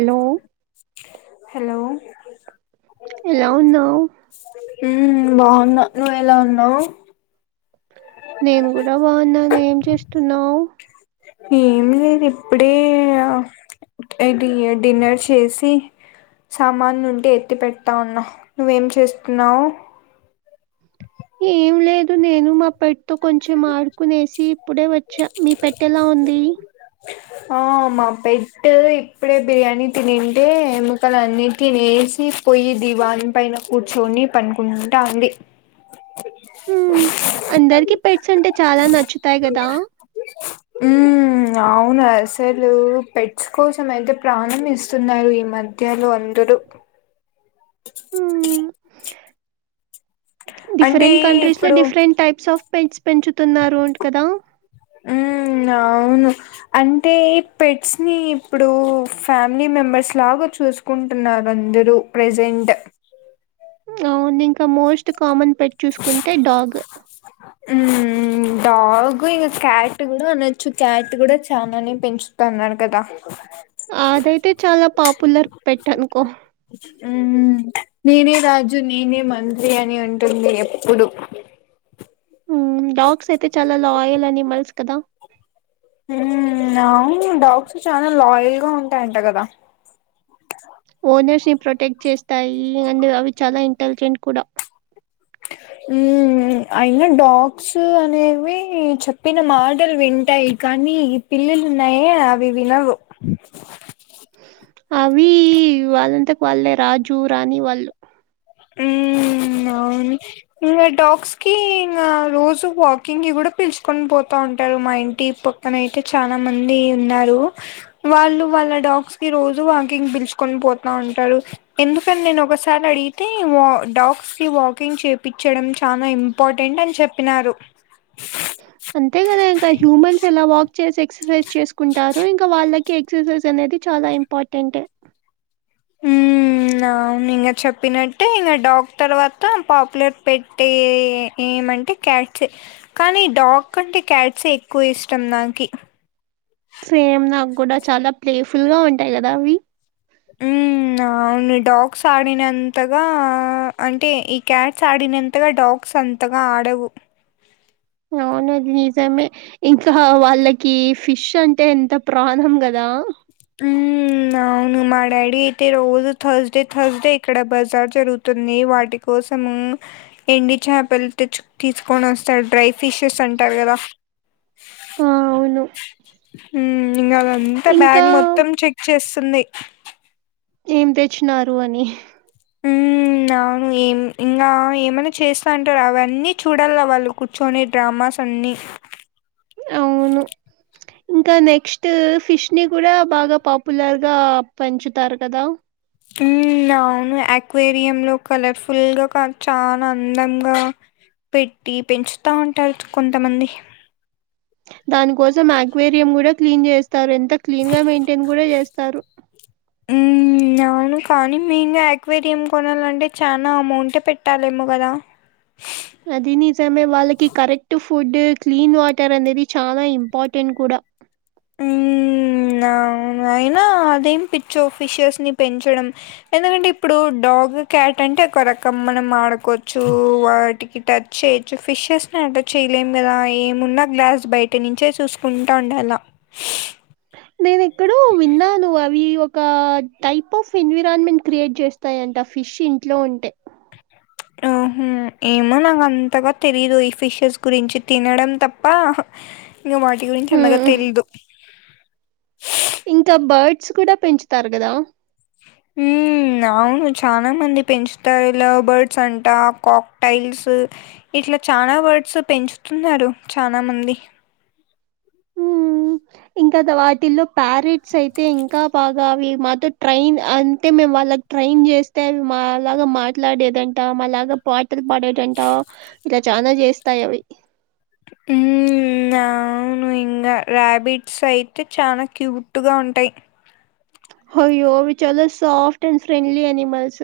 Hello hello ఎలా ఉన్నావ్ హ్మ్ బావున్నా నువ్వు ఎలా ఉన్నావ్ నేను గూడా బావున్నాను ఏం చేస్తున్నావ్ ఏం లేదిప్పుడే ఎయిట్ ఇగ డిన్నర్ చేసి సామాను ఉంటే ఎత్తి పెడతా ఉన్న నువ్వేం చేస్తున్నవ్ ఏం లేదు నేను మా పె తో కొంచెం ఆడుకునేసి ఇప్పుడే వచ్చా మీ పెట్టెలా ఉంది ఆ మా పెట్టు ఇప్పుడే బిర్యానీ తినింటే ఎముకలు అన్నీ తినేసి పోయి దీవాణి పైన కూర్చొని పండుకుంట ఉంది ఉమ్మ్ అందరికి పెట్స్ అంటే చాలా నచ్చుతాయి కదా ఉమ్మ్ అవును అసలు పెట్స్ కోసం అయితే ప్రాణం ఇస్తున్నారు ఈ మ ధ్యలో అందరూ మ్మ్. అంటే డిఫరెంట్ కంట్రీస్‌లో ఇప్పుడు డిఫరెంట్ టైప్స్ ఆఫ్ పెంట్స్ పెంచుతున్నారు అంట కదా ఉమ్మ్ అవును అంటే పెట్స్‌ని ఇప్పుడు ఫ్యామిలీ మెంబర్స్ లాగా చూసు కుంటున్నారు అందరూ ప్రజెంట్ అవును ఇంకా మోస్ట్ కామన్ పెట్ చూసుకుంటే డాగ్ ఉమ్మ్ డాగు ఇంగ క్యాట్ కూడా అనొచ్చు క్యాట్ కూడా చానానే పెంచుతున్నారు కదా అదైతే చాలా పాపులర్ పెట్ అనుకో ఉమ్మ్ నేనే రాజు నేనే మంత్రి అని ఉంటుంది ఎప్పుడు ఉమ్మ్ డాగ్స్ అయితే చాలా లాయల్ అనిమల్స్ కదా ఉమ్మ్ అవును డాగ్స్ చాలా లాయల్‌గా ఉంటాయంట కదా ఓనర్స్‌ని ప్రొటెక్ట్ చేస్తాయి అండ్ అవి చాలా ఇంటెలిజెంట్ కూడా ఉమ్మ్ అయినా డాగ్స్ అనేవి చెప్పిన మాటలు వింటాయి కానీ ఈ పిల్లులు ఉన్నాయే అవి వినవు అవి వాళ్ళంతకు వాళ్ళే రాజు రాణి వాళ్ళు ఉమ్ అవును ఇంగ డాగ్స్‌కి ఇంగ రోజు వాకింగ్‌కి కూడా పిలుచుకొని పోతా ఉంటారు మా ఇంటి ప పక్కనయితే చానా మంది ఉన్నారు వాళ్ళు వాళ్ళ డాగ్స్‌కి రోజు వాకింగ్‌కి పిలుచుకొని పోతా ఉంటారు ఎందుకని నేను ఒకసారి అడిగి తే వా డాగ్స్‌కి వాకింగ్ చేపిచడం చానా ఇంపార్టెంట్ అని చెప్పినారు [inaudible] అంతే కదా ఇంకా హ్యూమన్స్ ఎలా వాక్ చేసి ఎక్సర్సైజ్ చేసుకుంటారు ఇంకా వాళ్ళకి ఎక్సర్సైజ్ అనేది చాలా ఇం పార్టెంట్ [inaudible] ఉమ్ అవును ఇంగ చెప్పినట్టే ఇంగ డాగ్ తర్వాత పాపులర్ పెట్ట్ ఏమంటే క్యాట్సే కానీ డాగ్ కంటే క్యాట్సే ఎక్కువ ఇష్టం నాకి సేమ్ నాకు కూడా చాలా ప్లేఫుల్‌గా ఉంటాయి కదా అవి [inaudible] మ్మ్ అవును డాగ్స్ ఆడినంతగా అంటే ఈ క్యాట్స్ ఆడినంతగా డాగ్స్ అం తగా ఆడవు అవును అది నిజమే ఇంకా వాళ్ళకి ఫిష్ అంటే ఎంత ప్రాణం కదా ఉ అవును మా డాడీ అయితే రోజు థర్స్డే థర్స్డే ఇక్కడ బజార్ జరుగుతుంది వాటి కోసము ఎండి చేపలు తెచ్చ తీసుకొని వస్తారు డ్రై ఫిషెస్ అంటారు కదా ఆ! అవును. ఉ ఇంకా అదంతా ఇంకా బ్యాగ్ మొత్తం చెక్ చేస్తుంది ఏం తెచ్చినారు అని [inaudible] నాను ఏం ఇంకా ఏమైనా చేస్తా అంటారు అవన్నీ చూడాలి వాళ్ళు కూర్చొని డ్రామాస్ అన్నీ అవును ఇంకా నెక్స్ట్ ఫిష్ ని కూడా బాగా పాపులర్ గా పెంచుతారు కదా అవును అక్వేరియం లో కలర్ఫుల్ గా కా చాలా అందంగా పెట్టి పెంచుతూ ఉంటారు కొంతమంది దాని కోసం ఆక్వేరియం కూడా క్లీన్ చేస్తారు ఎంత క్లీన్ గా మెయింటైన్ కూడా చేస్తారు హ్మ్. [inaudible] అవును కానీ మీమే యాక్వేరియం కొనాలంటే చాలా అమౌంటే పెట్టాలేమో కదా అది నిజమే వాళ్ళకి కరెక్ట్ ఫుడ్ క్లీన్ వాటర్ అనేది చాలా ఇంపార్టెంట్ కూడా [inaudible] ఆ అవును అయినా అదేం పిచ్చో ఫిషర్స్ ని పెంచడం ఎందుకంటే ఇప్పుడు డాగ్ క్యాట్ అంటే ఒక రకం మనం ఆడుకోవచ్చు వాటికి టచ్ చేయొచ్చు ఫిషెస్ని అట చేయలేము కదా ఏమున్నా గ్లాస్ బయట నుంచే చూసుకుంటా ఉండాల నేను ఇక్కడ విన్నాను అవి ఒక టైప్ ఆఫ్ ఎన్విరాన్మెంట్ క్రియేట్ చేస్తా యంట ఆ ఫిష్ ఇంట్లో ఉంటె ఆహా! [inaudible] ఏమో నాకు అంతగా తెలీదు ఈ ఫిషెస్ గురించి తినడం తప్ప ఉ వాటి గురించి అంతగా హ్మ్. తెలువదు ఇంకా బర్డ్స్ కూడా పెంచుతారు కదా ఉ అవును చాలా మంది పెంచుతారు లవ్ బర్డ్స్ అంట కాక్ టైల్స్ ఇట్లా చాల బర్డ్స్ పెంచుతున్నారు చాలా మంది హ్మ్. ఇంకా వాటిల్లో ప్యారేట్స్ అయితే ఇంకా బాగా అవి మాతో ట్రైన్ అంటే మేము వాళ్ళ ట్రైన్ చేస్తే మాలాగా మాట్లాడేదంట మాలాగా పాటలు పాడేటంట ఇలా చాలా చేస్తాయి అవి ఉ ఆ అవును ఇంకా ర్యాబిట్స్ అయితే చాలా క్యూట్గా ఉంటయి హయ్యో ఇవి చాల సాఫ్ట్ అండ్ ఫ్రెండ్లీ ఎనిమల్స్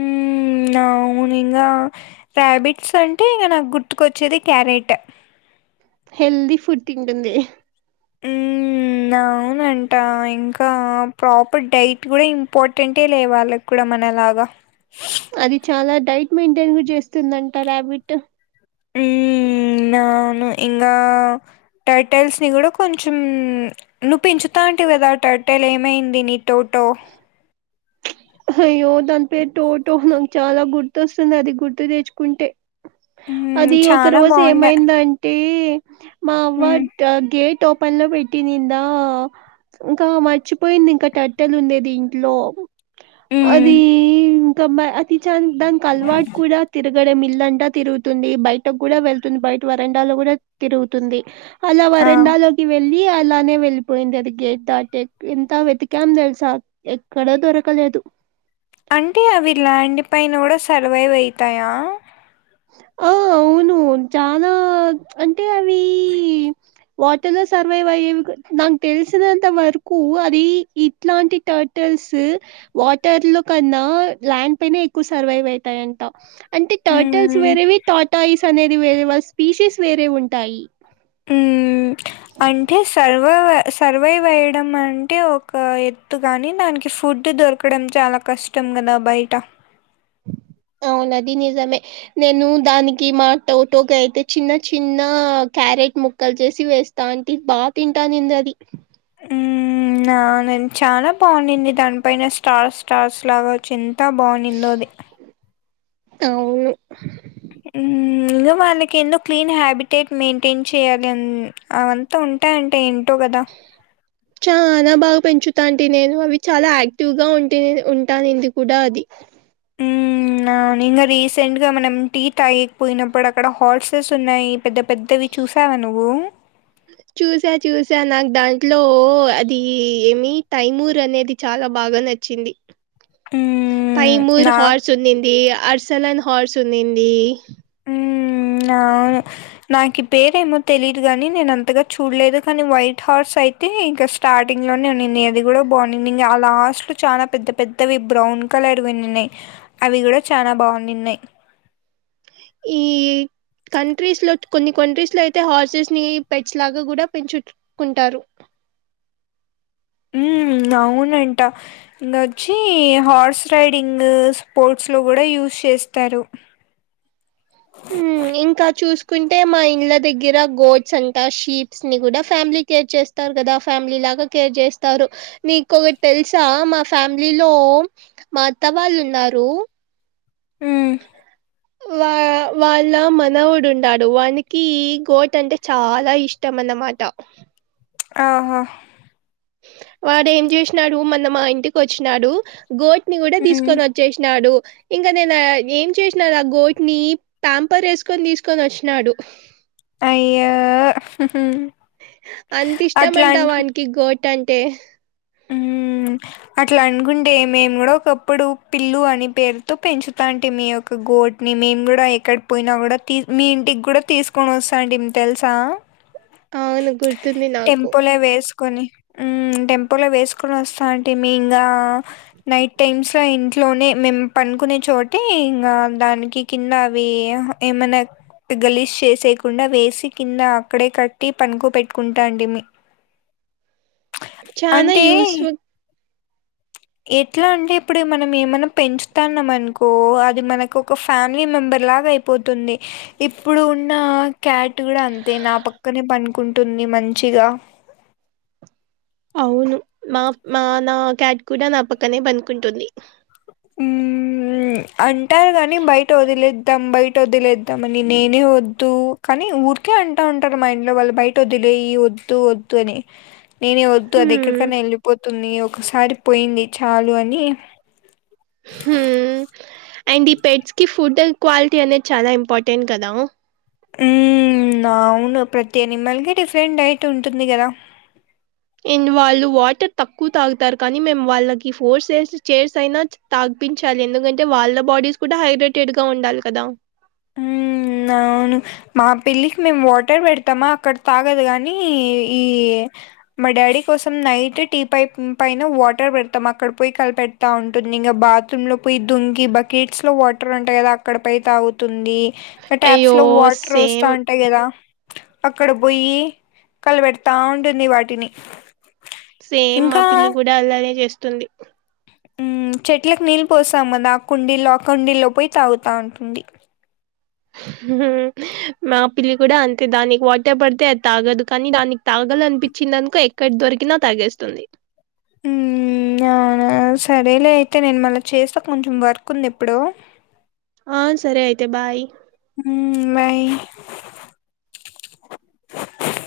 ఉ అవుని ఇగా రాబిట్స్ అంటే ఇగ నాకు గుర్తుకొచ్చేది క్యారెట్ హెల్దీ ఫుడ్ తింటుంది ఉ అవునంట ఇంకా ప్రాపర్ డైట్ కూడా ఇంపార్టెంటే లే వాళ్ళకు కూడ మనలాగా అది చాలా డైట్ మెయింటైన్ చేస్తుంది అంటా రాబిటు ఉ అవును ఇంగ టైటైల్స్ నీ కూడా కొంచెం నువ్వు పెంచుతా అంటవి కదా టర్టాయిల్ ఏమైంది నీ టోటో అయ్యో దాని పేరు టో టో నాకు చాలా గుర్తొస్తుంది. అది గుర్తు తెచ్చుకుంటే హ్మ్. అది ఒక చానా రోజు బావుండే. ఏమైందంటే మా అవ్వ హ్మ్. గేట్ ఓపెన్ లో పెట్టి నింద ఇంకా మర్చిపోయింది. ఇంకా టట్టెలు ఉండేది ఇంట్లో హ్మ్. అది ఇంకా అతి చా దానికి అలవాటు కూడా తిరగడం ఇల్లంతా తిరుగుతుంది. బయటకు కూడా వెళ్తుంది బయట వరండాలో కూడా తిరుగుతుంది. అలా ఆ! వరండాలో కి వెళ్ళి అలానే వెళ్ళిపోయింది. అది గేట్ దాటి ఎంత వెతికాం తెలుసా ఎక్కడా దొరకలేదు అంటే అవి ల్యాండ్ పైన కూడా సర్వైవ్ అయితాయా హొ అవును చానా అంటే అవి వాటర్ లో సర్వైవ్ అయ్యేవి నాకు తెలిసినంత వరకు అది ఇట్లాంటి ట హొటల్స్ వాటర్ లో కన్నా ల్యాండ్ పైనే ఎక్కువ సర్వైవ్ అయితాయంట అంటే టర్టల్స్ హ్మ్. వేరేవి టాటాయిస్ అనేది వేరే వా స్పీసేస్ వేరేవి ఉంటాయి హ్ అంటే సర్వైవ్ సర్వైవ్ అయడం అంటే ఒక ఎత్తు గాని దానికి ఫుడ్ దొరకు అక్కడం చాలా కష్టం కదా బయట అవును ఆది నిజమే నేను దానికి మా టోటోకి అయితే చిన్న చిన్న క్యారెట్ ముక్కలు చేసి వేస్త దాంటి బాగా తింటాందింది అది హ్మ్. నేను ఆ చాలా బాగుండింది. దానిపైన స్టార్ స్టార్స్ లాగా ఎంత బాగుండిందో అది అవును హ్ ఇంగ వాళ్ళకి ఎన్నో క్లీన్ హ్యాబిటేట్ మెయింటైన్ చేయాలి. అవి అంత ఉంటాయంట ఏంటో కదా చ్ చాల బాగా పెంచుతంటి నేను అవి చాలా యాక్టివ్ గా ఉంట ఉంటాయి ఇది కూడా అది హూ ఆ ఇంగా రీసెంట్ గా మనం టీ తాగేకి పోయినప్పుడు అక్కడ హార్సెస్ ఉన్నాయి పెద్ద పెద్దవి చూసావా నువ్వు చూసా చూసా నాకు దాంట్లో అది ఏమి తైమూర్ అనేది చాలా బాగా నచ్చ చ్చింది హ్మ్. తైమూర్ నా హార్స్ ఉన్నింది అర్సలన్ హార్స్ ఉన్నింది ఉ ఆ అవును నాకు పేరేమో తెలీయదు గాని నేను అంతగా చూడలేదు. కానీ వైట్ హార్స్ అయితే అయితే ఇంక స్టార్టింగ్ లోనే ఉండిన్ది. అది కూడా బాగుంది ఇంకా లాస్ట్ లో చాలా పెద్ద పెద్ద ఆవి బ్రౌన్ కలర్ విన్నిన్నాయి అవి కూడా చాలా బాగుందడిన్నాయి ఈ కంట్రీస్ లో కొన్ని కంట్రీస్ లో అయితే హార్సెస్ ని పెడ్స్ లాగా కూడా పెంచుకుంటారు. ఉ అవునంట ఇంకా ఓచ్చి హార్స్ రైడింగ్ స్పోర్ట్స్ లో కూడా యూస్ చేస్తారు. హ్ ఇంకా చూసుకుంటే మా ఇళ్ళ దగ్గర గోడ్స్ అంట షీప్స్ ని కూడా ఫ్యామిలీ కేర్ చేస్త కదా ఫ్యామిలీ లాగా కేర్ చేస్తారు నీకొకటి తెలుసా మా ఫ్యామిలీలో మా అత్త వాళ్ళు ఉన్నారు. హ్ వా వాళ్ళ మనవుడు ఉంటడు వానికి గోట్ అంటే చాలా ఇష్టం అన్నమాట ఆహ వాడు ఏం చేసినాడు మన మా ఇంటికి వచ్చినాడు గోట్ ని కూడా హ్మ్ తీసుకొని వచ్చ చేసినాడు ఇంకా నేను ఏం చేసినా ఆ గోట్ ని ప్యాంపర్ వేసుకొని తీసుకొని వచ్చినాడు అయ్యో అంత ఇష్టమంట అట్లాంటి వానికి గోట్ అంటే మ్మ్ అట్లా అనుకుంటే మేము కూడా ఒకప్పుడు పిల్లు అని పేరుతో పెంచుతాంటమీ ఒక ఒక గోట్ని మేము కూడా ఎక్కడ పోయినా కూడా తీస్ మీ ఇంటికి కూడా తీసుకొని వస్తాంటిమి తెలుసా అవును గుర్తుంది నాకు టెంపోలే వేసుకుని ఊ టెం ప్పుల వేసుకొని వస్తా ఉంటిమి ఇంకా నైట్ టైమ్స్ లో ఇంట్లోనే మేము పనుకునే చోట ఇంకా దానికి కింద అవి అహ ఏమన్నా గలిష్ చేసయకుండా వేసి కింద అక్కడే కట్టి పనుకో పెట్టుకుంటా అండి మీ చానా అంటే యూస్ఫుల్ ఎట్లా అంటే ఇప్పుడు మనం ఏమైన్నా పెంచుతాన్నాం అనుకో అది మనకు ఒక ఫ్యామిలీ మెంబర్ లాగా అయిపో పోతుంది ఇప్పుడు ఉన్న క్యాట్ కూడా అంతే నా పక్కనే పనుకుంటుంది మంచిగా అవును మా మనా క్యాట్ కూడా నా పక్కనే పండుకుంటుంది ఊ అంటారు కానీ బయట వదిలేద్దాం బయట వదిలేద్దాం అని నేనే వద్దు కానీ ఊరికే అంటా ఉంటారు మైండ్ లో వాళ్ళు బయట వద్దులేయి వద్దు వద్దు అని నేనే వద్దు అది హ్మ్ ఎక్కడికైనా వెళ్ళిపోతుంది ఒకసారి పోయింది చాలు అని అండ్ ఈ పెడ్స్ కి ఫుడ్ క్వాలిటీ అనేది చాలా ఇంపార్టెంట్ కదా ఉ అవును ప్రతి అనిమల్కి డిఫరెంట్ అయితే ఉంటుంది కదా అండ్ వాళ్ళు వాటర్ తక్కువ తాగుతారు కానీ మేము వాళ్ళకి ఫోర్ సేల్స్ చైర్స్ అయినా తాగపించాలి ఎందుకంటే వాళ్ళ బాడీస్ కూడా హైడ్రేటెడ్ గా ఉండాలి కదా ఊ అవును మా పిళ్లికి మేము వాటర్ పెడతామా అక్కడ తాగదు గాని ఈ ఈ మా డాడీ కోసం నైట్ టీ పై పైన వాటర్ పెడతాం అక్కడ పోయి కలిపె తా ఉంటుంది ఇంకా బాత్రూమ్ లో పోయి దుంగి బకెట్స్ లో వాటర్ ఉంటాయి కదా అక్కడ పై తాగుతుంది అ టాప్స్ అయ్యో లో వాటర్ సేమ్ వస్తాం ట్టయి కదా అక్కడ పోయి కలపెడతా ఉంటుంది వాటిని సేమ్ మా ఇంకా పిల్లి కూడా అలానే చేస్తుంది ఊ చెట్లలకు నీళ్ళు పోస్తాం మద ఆ కుండీల్లో అ కుండీల్లో పోయి తాగుతా ఉంటుంది మా పిల్లి కూడా అంతే దానికి వాటే పడితే అది తాగదు కానీ దానికి తాగలనిపించిందనుకో ఎక్కడి దొరికినా తాగేస్తుంది ఊ అవునా సరేలే అయితే నేను మళ్ళీ చేస్తా కొంచెం వర్క్ ఉంది ఎప్పుడు ఆ సరే అయితే బాయ్ ఊ బాయ్